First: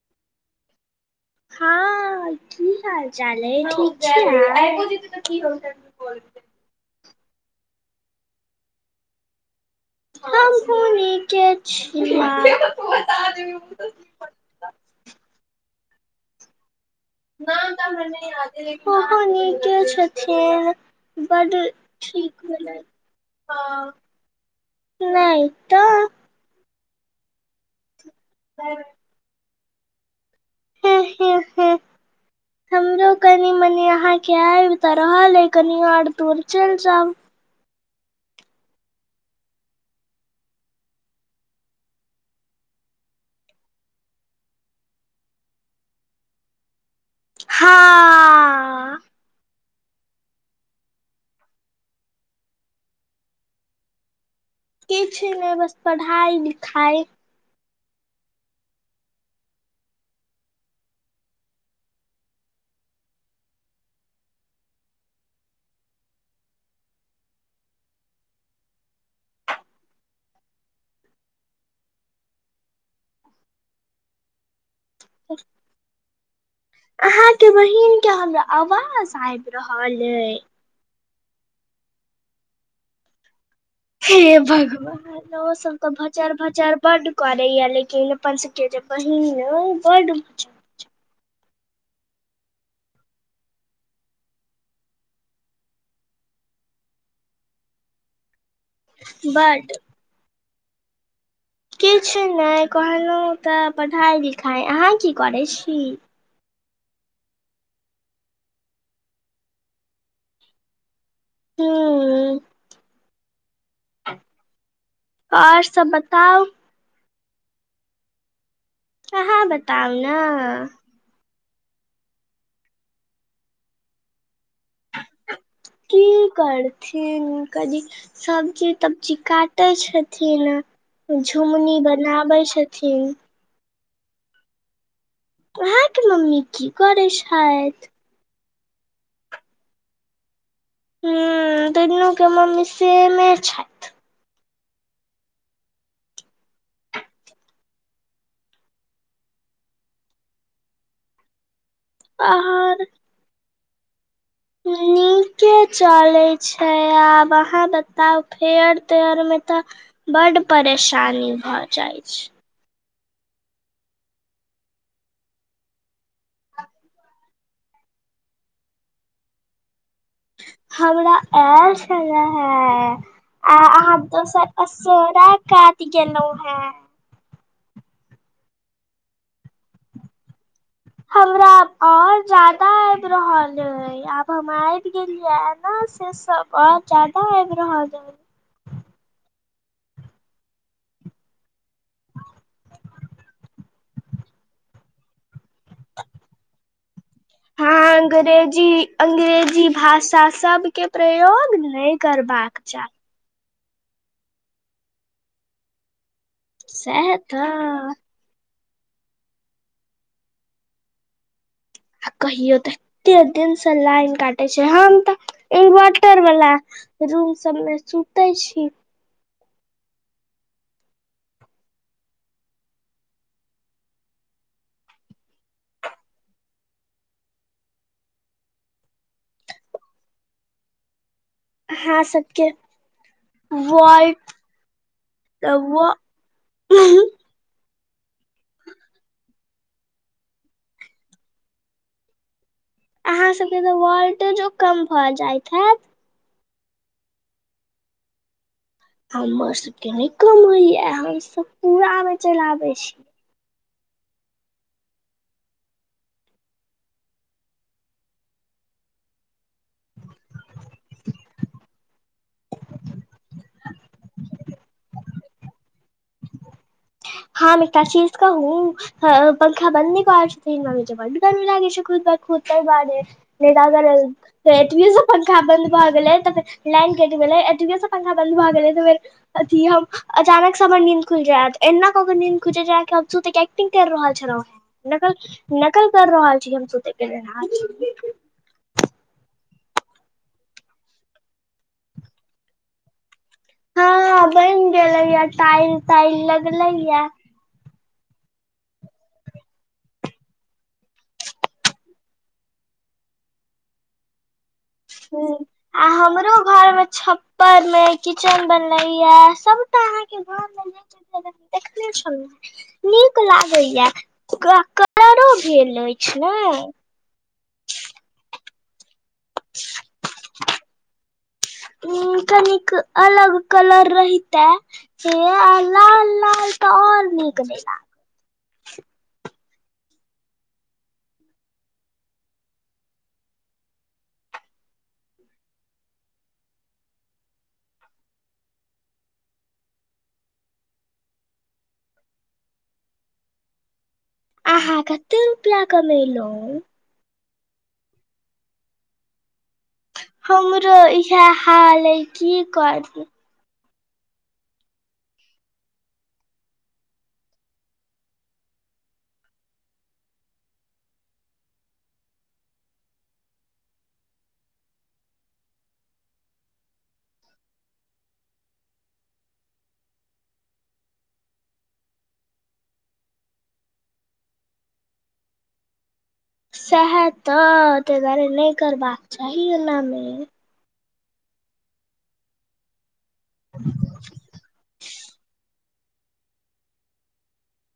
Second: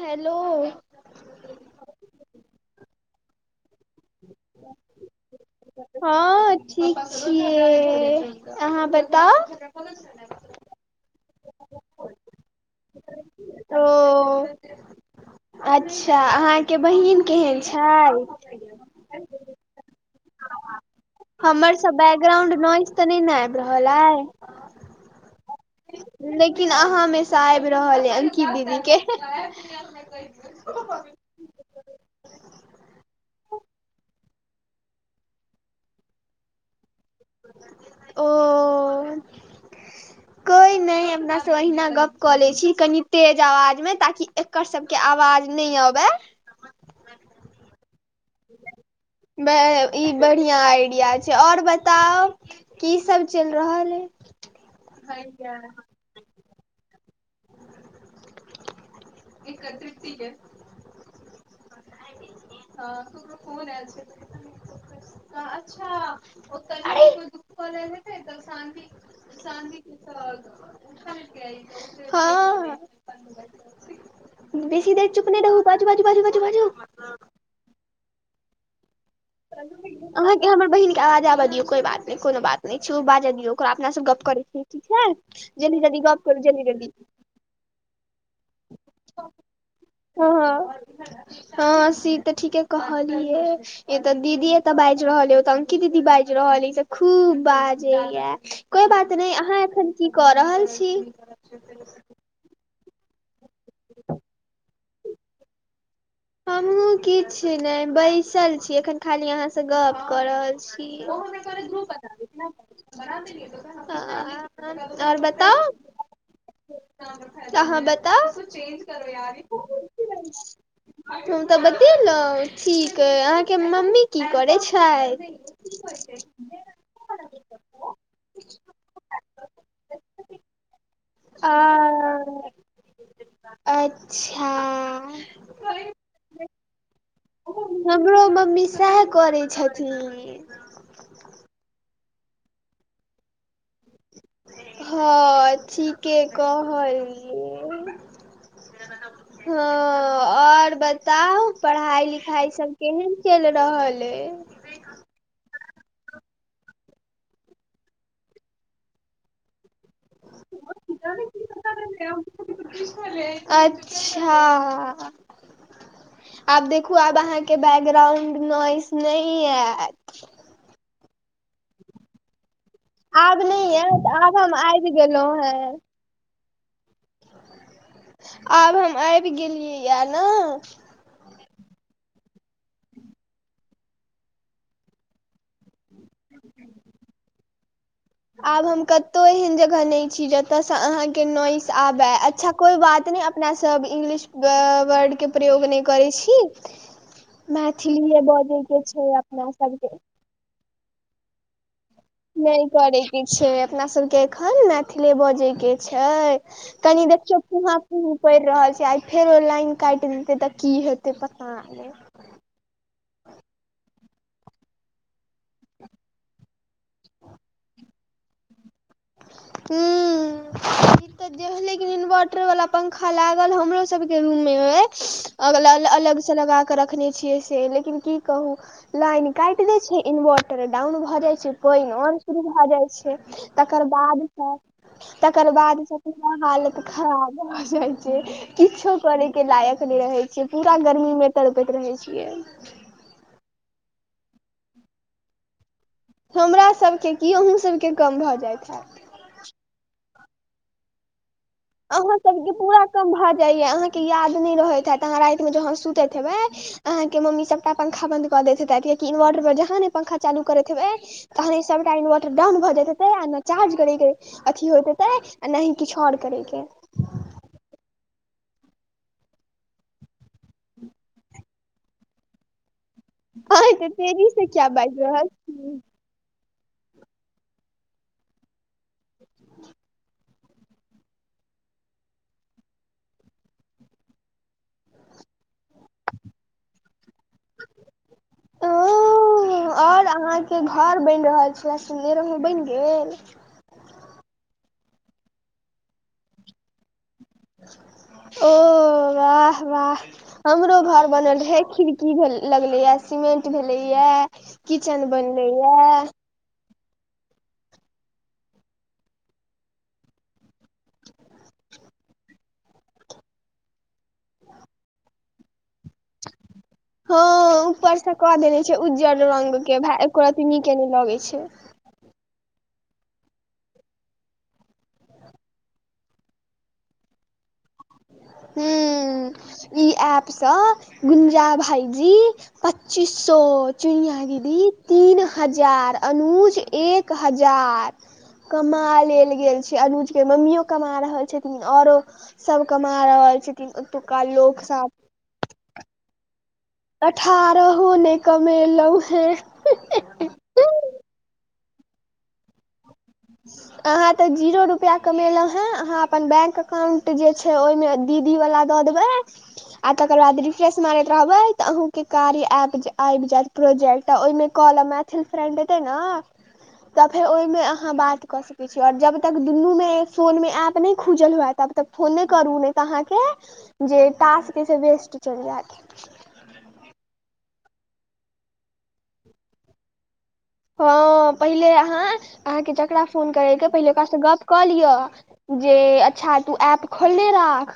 Hello हँ की हाल चाल अइ ठिक छी नऽ हँ ठीक छियै अहाँ बताउ हमहुँ नीके छिया ओ अच्छा अहाँकेँ बहिन केहन छै ओहो नीके छथिन बड हमर सब ठीक बैकग्राउंड भेलै नॉइज तऽ नय नऽ आबि रहल अइ नय तऽ लेकिन अहाँ मे सँ आइब रहल य अंकि दीदीे हे हे हमरो कनी मनी आहाँकेँ आइब तऽ रहल अय कनि आओर दूर चैल जाउ ओ कोइ नय अपना सब अहिना गप कऽ ले छी कनि तेज आवाज मे ताकि एकर सब केँ आवाज नय अबै हँ ब - ई बढ़िया आइडिया छै आओर बताउ की सब चैल रहल ए किछ नय बस पढ़ाइ लिखाइ एकर [unintelligible] केँ हँ केकरो फोन एल छेलै तऽ अच्छा ओतऽ नय दुख खोल्ल हेतै तऽ शन्ती चाँदी [unintelligible] उठके अइतै हँ बेसी देर चुप नय रहु बाजू - बाजू, बाजू - बाजू बाजू अहाँ केँ बहिन केँ हमरा आवाज आय अहाँकेँ हमर बहिन केँ आवाज आबऽ दियौ कोई बात नय कोनो बात नय छै ओ बाजऽ दियौ ओकरा अपना से गप हे करै छी ठीक छै भगवान जल्दी - जल्दी गप करू जल्दी - जल्दी करे यऽ लेकिन अपन सबके जे बहिन बड्ड हँ [unintelligible] हँ सी तऽ ठीके कहलियै ई तऽ दीदी एतऽ बाजि रहल ए एअंकी दीदी बाजि रहल ए ई सब खूब बाजैय य कोइ बत नइ अहाँ बड्ड एखैन की कऽ रहल छी किछु नय कहलहुँ तऽ पढ़ाइ लिखाइ अहाँ की करै छी हमहुँ किछ नय बैसल छी एखन खाली अहाँ सँ गप कऽ रहल छी हूँ छी आ [unintelligible] हँ आओर बताउ सब बताउ तऽ अहाँ बताउ अहाँ बताउ नऽ हम तऽ बतेलहुँ ठीक एय अहाँकेँ मम्मी की करै छैथ की करथिन कनी सब्जी तब्जी काटै छथिन आ झुमनी बनाबै छथिन अच्छा अहाँकेँ मम्मी की करै छेथ हमरो मम्मी सैह करै छथिन हँ दुनू केँ मम्मी सेमे छैथ हँ ठीके कहलियै हँ आओर बताउ पढ़ाइ लिखाइ सब आर केहन चल रहल अय ठीके चले छै आब अहाँ बताउ फेयर तेयर में तऽ बड्ड परेशानी भऽ जाइ छै अच्छा आब देखू आब अहाँ के बैकग्राउंड नॉइस नै आयत हमरा आयल छले हें आब आ नहि य अहाँ तऽ आब हम दोसर आबि असोरा गेलहुं हें कात गेलहु हें आब हम आबि गेलियैए ने हमरा आब और जादा आबि रहल ऐ आब हम आबि गेलिये न से स बाउ ज्यादा आबि रहल हे आब हम कतो एहन जगह नहि छी जतय से अहाँके नॉइस आबय अच्छा कोइ बात नै अपना सब इंग्लिश वर्ड के प्रयोग नय करै छी हँ मैथिलीेये बजै के छै अपना सबके तऽ सब के प्रयोग नै नय करै के छै अपना सब के एखन मैथिली बजै के छय तनी सएह देखियौ फुहा तऽ फू परि रहल छै आइ फेरो लाइन काटि देतै तऽ की हेतै पता नै आ कहियो तऽ एते दिन से लाइन काटझ छै हम तऽ इन्वर्टर वाला रूम सबमे सुतै छी हूं जे होय लेकिन इन्वर्टर वाला पंखा लागल हमरो सबके रूम मे होए अगलल अलग से लगा कऽ रखने छियै से लेकिन की कहू लाइन काटि दै छै इनवर्टर डाउन भऽ जाइ छै पाइन अहाँ और शुरू सबके भऽ जाइ छै तकर वोल्ट बाद तकर बाद व से पूरा हालत अहाँ खराब भ जाइ छै किछो करैके लायक नहि रहैत छियै पूरा गर्मीमे तड़पैत रहैत छियै। अहाँ सबके तऽ वोल्टेजो कम भऽ जायत हैैत। हमर सभके की अहूँ सभ के कम भऽ जाइत हैत। हमर सभके नय कम होइए हम सभ अहाँ सबके पूरा कम भऽ जाइये अहाँ के याद नय रहैत हैत अहाँ राति मे जहा सुतैत हेबै अहाँके मम्मी सभटा पंखा बन्द कऽ दैत हेतथि कियाकि इन्वर्टर पर जहाँ ने पंखा चालू करैत हेबै तहय ई सभटा इन्वर्टर डाउन भऽ जायत हेतै आ ने चार्ज करैके अथी होयत हेतै नहि किछु ओर करैके हम एकटा चीज कहू पंखा बन्द नै कऽ पाबै छथिन मम्मी के बड गरमी लागै छै खुद ब खूद तैं दुवारे नय अहाँ अगर एते तेजी से किया बैटरी से बाजि रहल पंखा बन्द भऽ गेलै तऽ लाइन कटि गेलै आ टीभी सब पंखा बन्द भऽ गेलै तऽ फेर अथी हम अचानक स हमर नीन्द खुलि जायत एना नींद खुजि जायते हम सुतैके एक्टिंग कऽ रहल छलौ हे नकल नकल कऽ रहल छी हम सुतै के ओ ओं और अहाँके घर बनि रहल छले सुनने रहौं बनि गेल हँ बन गेलैये टाइल ताइल लगलैये ओ वाह वाह हमरो घर बनल रहै खिड़की लगलैये सीमेंट भेलै ये हूॅं आ हमरो घरमे छप उपरमे किचेन बनलैया सबटा अहाँके घर बन देखने छलहूँ नीक लागै या ओकरा कलरो भेल अछि ने हाँ उपर से कऽ देने छै उज्जर रंगके भए एको रती नीकेने लगै छै उ कनिक अलग कलर रहिताए से आ लाल लाल तऽ आओर नीक नहि ला हूँ इ एप सँ गुंजा भाईजी पच्चीस सो चिड़िया दीदी तीन हजार अनुज एक एक हजार कमा लेल गेल छै अनुज के मम्मियो कमा रहल छथिन आओरो सब कमा कमा रहल छथिन ओतूका लोक सब तु रुपआ कमेलहूँ अठारहो नहि कमेलहुँ हेँ हमरो इहै हाल हइ कि करु अहाँ तऽ जीरो रुपआ कमेलहूँ हेँ अहाँ अपन बैंक अकाउंट जे छै से ओहिमे दीदी वला दऽ देबै आ तकर बाद रिफ्रेश मारैत रहबै तऽ अहूँके कार्य ऐप्प आबि जाएत प्रोजेक्ट ओहिमे कहल मैथिल फ्रेंड एतेने तऽ फेर ओहिमे अहाँ अहाँ बात कऽ सकैत छी आओर जब तक दुनूमे फोनमे एप नहि खुजल हुएा तब तक फोन नइ करू ने तऽ नै तऽ अहाँके जे टास्क जे छै वेस्ट चलि जाएत सहाए तऽ तेहि दुआरे नहि करबाक चाही एनामे हाँ पहिले अहाँ अहाँके जकरा फोन करैके पहिले ओकरासँ गप्प कऽ लिअ जे अच्छा तू ऐप खोलले राख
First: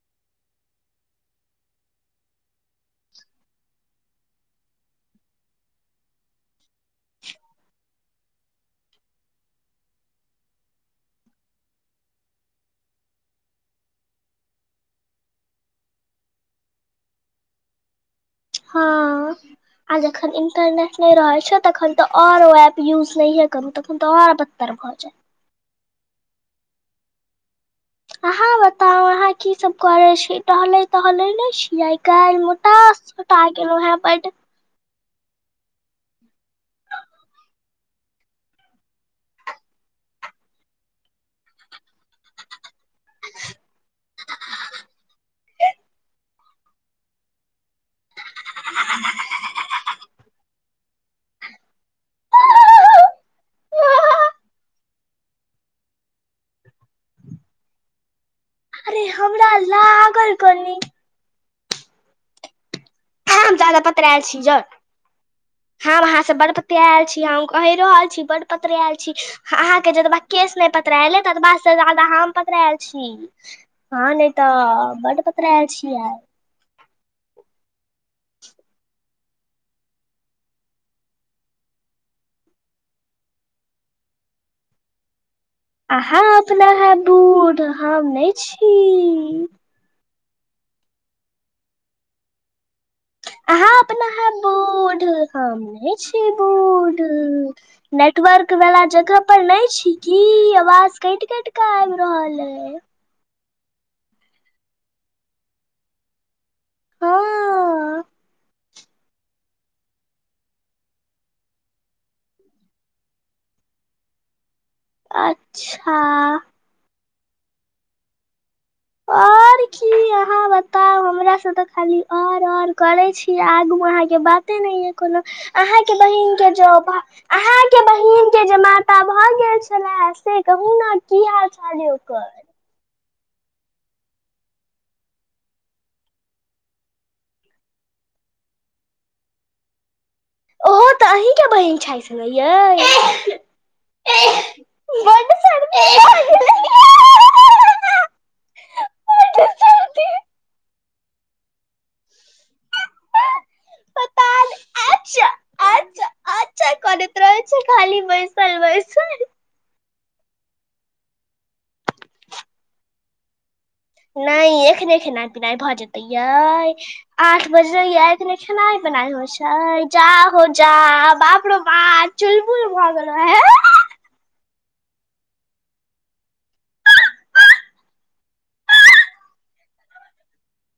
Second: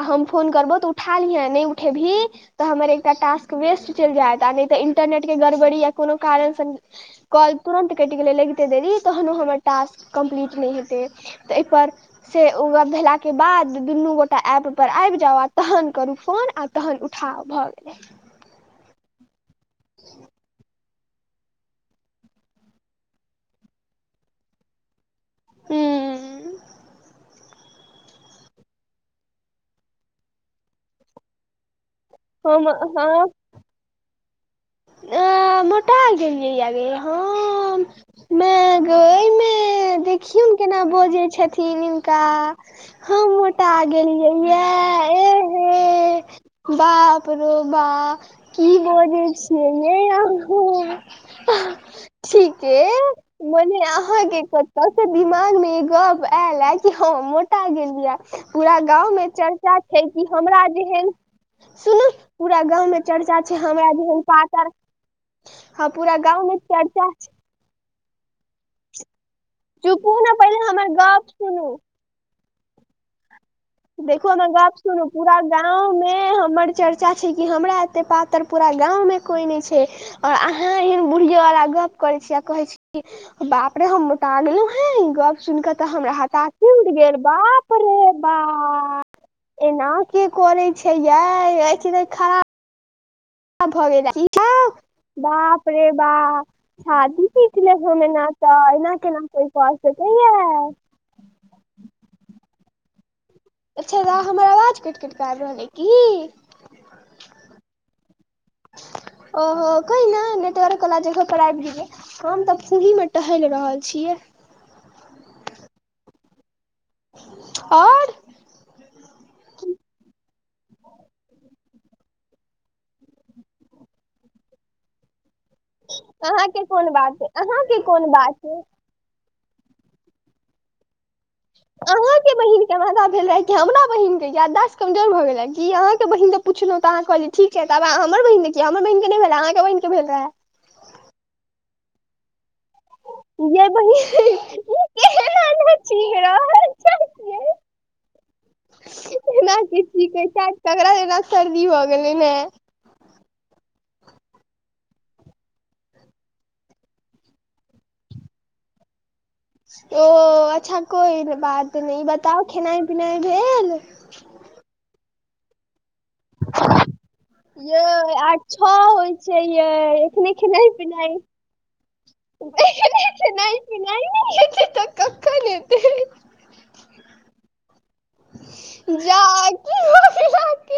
आ हम फोन करबहु तऽ उठा लिहें नहि उठेबहिं तऽ हमर एकटा टास्क वेस्ट चलि जाएत आ नहि तऽ इंटरनेटके गड़बड़ी या कोनो कारणसँ कॉल तुरन्त कटि गेलै लगितै देरि तहन हमर ओ टास्क कम्प्लीट नहि हेतै तऽ एहिपर से ओ भेलाके बाद दुनू गोटा ऐप पर आबि जाउ आ तहन करू फोन आ तहन उठाव भऽ गेलै हाँ आज एखन इन्टरनेट नै रहै छै तखन तऽ आओर ओ ऐप यूज नहि करतौ तखन तऽ आओर बदत्तर भऽ जाएत हूँ अहाँ बताउ अहाँ की सब करै छी टहले तहले नै छियै काल्हि हम मोटा सोटा गेलो हें बड्ड अंय मोटा गेलियै या हम माअ गै माअ देखियौन केना बजै छथिन हिनका हम मोटा गेलियै या एहे -हे बाप रो बाप की बाजै छी हे यैए अहाँ ठीके मने अहाँके अरे कतौसँ दिमागमे ई गप आएल या कि हम मोटा गेलियै पूरा गाँवमे हमरा चर्चा छै की लागल हमरा कनी जेहन सुनूऽ पूरा गाँवमे चर्चा छै हम जादा हमरा जेहन पतरायल पातर हँ हम पूरा अहाँ से गाँव बड़ मे पतरैल चर्चा छी छै हम कहि रहल छी बड पत्रेआएल छी अहाँ के जतबा चुपू ने केस पहिले नहि हमर पत्रराेएल यै गप ततबा से सुनू जादा हम पतराएल छी हँ नहि देखो तऽ नै गप सुनू बड्ड पूरा पतरायल छी गाँंव आइ मे हमर चर्चा छै कि हमरा एते पातर पुरा गाँव मे कोइ नय छैय ओर अहाँ एहन बुढ़ियेवला गप्प करैत छी आ कहै छी की बाप रे हम मोटा गेलो हैं गप सुन कऽ तऽ हमरा अहाँ अपना हतासी उठि है गेल बूढ बाप हम रे नय छी बाप एना के करे छै ये ऐठिन खरा अहाँ अपना हैब बूढ़ हम बाप रे नय छी बाप बूढ़ छाती पीट लेब हम एना नेटवर्क तऽ वला एना केना जगह पर कोइ नइ कऽ छी कि सकैये आवाज कैट कैट का आब रहल ऐ अच्छा हमर आवाज काट कट कऽ आब रहल अइ की हाँ ओहो कहिने नेटवर्क वला जगह पर आइब गेलिय हम तऽ फूही मे टहेल रहल छियै अच्छा ओर और की अहाँ बताउ हमरा से तऽ खाली ओर ओर करे छी आगू अहाँ के बात बाते नइया कोनो अहाँके बहिन के अहाँके जो कोन बात अइ अहाँके कोन बहिन के बात जो अइ मारत सा भाग्या छलए से कहु ने की हाल चाल य ओकर अहाँके बहिन दरभंगा भेल रहे कि हमरा बहिन के याददाश्त कमजोर भ गेलै कि अहाँ के बहिन दे पुछलो तऽ अहाँ कहलिय ठीक है तब हमर बहिन ने कीया हमर बहि के नय भेलै अहाँके बहिने भेल रहै ओहो तऽ अहींके बहिन छैथ न यै ये बड बहिन सर्दी भ ई गेलै [unintelligible] बड एना कि सर्दी छीके छैथ तगरा जेना सर्दी भ गेलै है चा आ चा आ चा करैत रहै छै खाली बैशल बैसल ओ अच्छा कोई बात नय बताउ खेनाइ पिनाइ भेल नय एखने खेनाइ पिनाइ भऽ जेतै ये आठ यै बजइए ऐखने आठ छओ खनाइ पिनाय होइ छै यै छ्य जा एखने हो खेनाइ जा पिनाइ बापरो बाप चुलबुल भ गेल है [unintelligible] नय तऽ कख ऐतै जा की भऽ गेल अहाँके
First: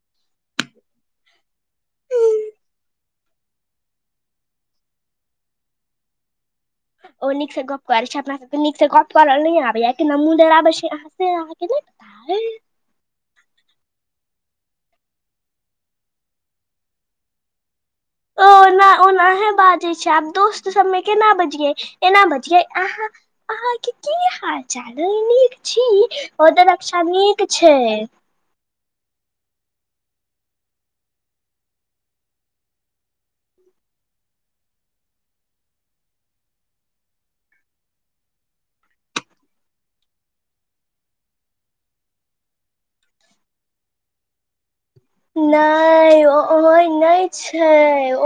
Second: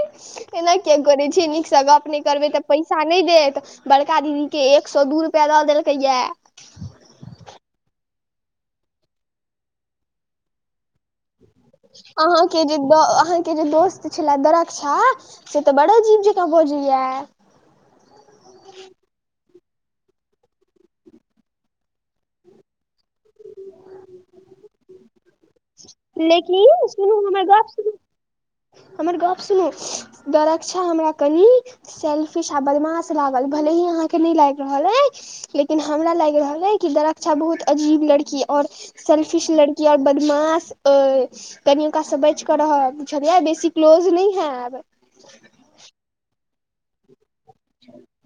एना कीया करै छीय नीकसँ गप नय करबै तऽ पैसा नय देत बड़का दीदी के एक सए दू रुपआ दऽ देलकै यए ओ नीक से गप करे छै अपना सबके नीक से गप करल नय आबे या केना मुन ल आबे छै अहाँ से अहाँके नै पता अइ अहोँ के जे अहाँके जे दोस्त छले दरक्षा से तऽ बड़ अजीव जकाँ बजैया ह ओना [inaudible] ओनाहे बाजै छै आब दोस्त सबमे केना बजिये एना बजिये अहाँ अहाँके की हाल चाल एय नीक छी ओ लेकिन दरक्षा सुनू हमर नीक गप छै सुनू हमर गप सुनू दरक्षा हमरा कनी सेल्फीश आ बदमाश लागल भले ही अहाँ के नइ लाग रहल हय लेकिन हमरा लाइग रहल है कि दरक्षा बहुत अजीब लड़की और सेल्फिश लड़की और बदमाश अऽ कनि ओकास से बच के रह बुझलिय क्लोज नय हैब न ओ हं ने छै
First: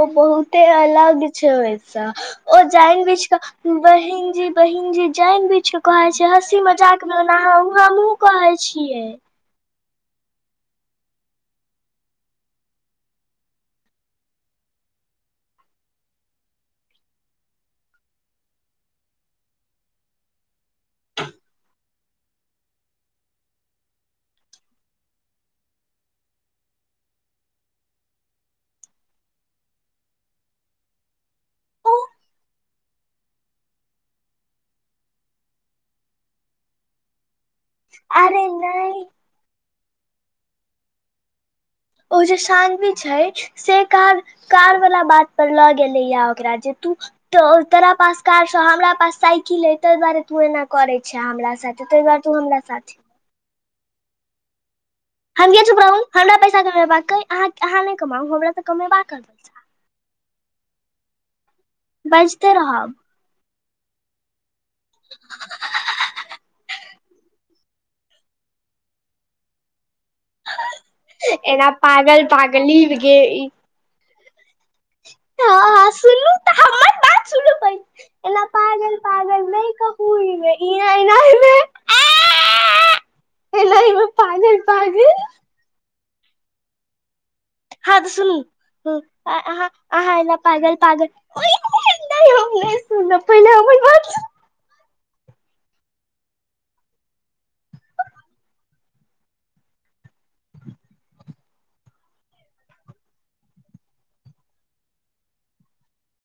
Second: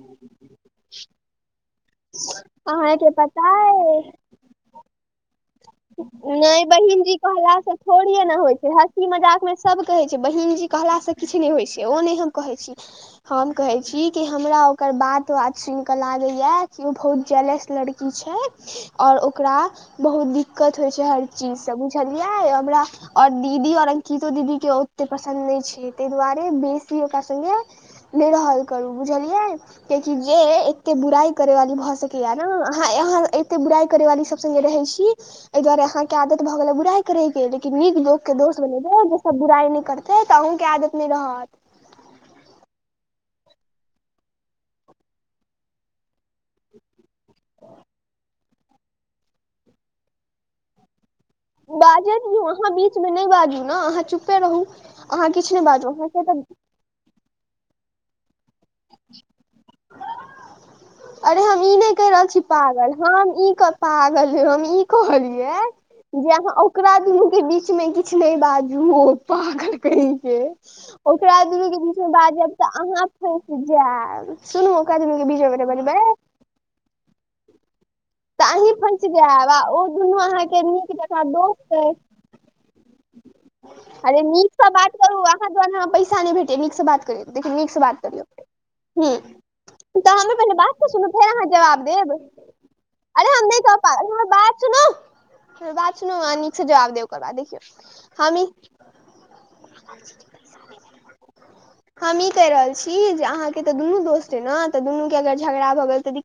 ओ बहुते अलग छै ओ जैन अहाँके बीछ पता कऽ अइ बहिन जी बहिन जी जैन बीछ कऽ कहै छै हँसी नहि बहिन मजाक जी मे ओना कहलाास सऽ हमहुँ थोड़े ने होइ कहै छै हँसी छियै मजाक मे सभ कहै छै बहिन जी कहलाास से किछु नहि होइ छै ओ नहि हम कहै छी हम कहे छी कि हमरा ओकर बात बात सुन कऽ लागे या कि ओ बहुत जलस लड़की छै और ओकरा बहुत दिक्कत होइ छै हर चीज सऽ बुझलियै हमरा आओर दीदी आओर अंकितो दीदी के ओते पसन्द नहि छै ताहि दुआरे बेसी ओकरा स्गे नहि रहल करू बुझलियै कियकि जे एते बुराई करे वाली भऽ सकैया नऽ अहाँ अहाँ एते बुराई करे वाली सब सगे रहै छी एहि दुआरे अहाँके के आदत भऽ गेलै बुराई करे के लेकिन नीक लोकोग के अरे दोष बने नहि सब बुराइ नहि करतै तऽ अहूँके आदत नहि रहत ओ जे शानवी छै से कार कार वालला बात पर लऽ गेलैया ओकरा जे तू तो तोरा पास कार छो हमरा पास साइकिल ह ताहि दुआरे तू एना करे छे हमरा तैय ते दुआरे बाजैत तू हमरा अहाँ साथै बीचमे नहि बाजू नऽ अहाँ चुपे रहू अहाँ हम किछु के नहि चुप बाजू रहु अहाँके हमरा तऽ पैसा कमेबाकाे अहाँ नहि कमाउ हमरा तऽ कमेबा करत [inaudible] अरे हम ई नहि कहि रहल छी बजते पागल रहब हम ई पागल ह हम ई कहलियै जे अहाँ आउक ओकरा दुनू कऽ बीच में किछु नहि बाजू ओ पागल कहि के ओकरा दुनु एना के बीच मे पागल बाजब तऽ पागली अहाँ गे ई फँसि जायब सुनू ओकरा दुनु के बीच मे बज हँ बजबै सुनू तऽ हमर बात सुनु पय तऽ अहीं फँस जायब आ ओ कहू दुनू अहाँके एना नीक जकाँ एनाहिमे दोस्त अइ एनाहिमे अरे पागल नीकसँ बात पागल करू अहाँ द्वारा पैसा नहि भेटै नीकसँ बात करे देखौ नीक सऽ बात करियौ हू हूँ अहाँ तऽ हमर अहाँ पहिले बात पागल तऽ सुनू पागल फेर अहाँ जवाब देब [unintelligible] अरे हम पहिले नहि कहब हमर पागल [unintelligible] बात सुनु हमर बात सुनु अहाॅ नीक से जबाब देब ओकर बाद देखियौ हॅ नीक [unintelligible] [inaudible] हम ई कहि रहल छी जे अहाँ के तऽ दुनु दोस्त अहि न तऽ दुनू के अगर झगड़ा भऽ गेल तऽदिक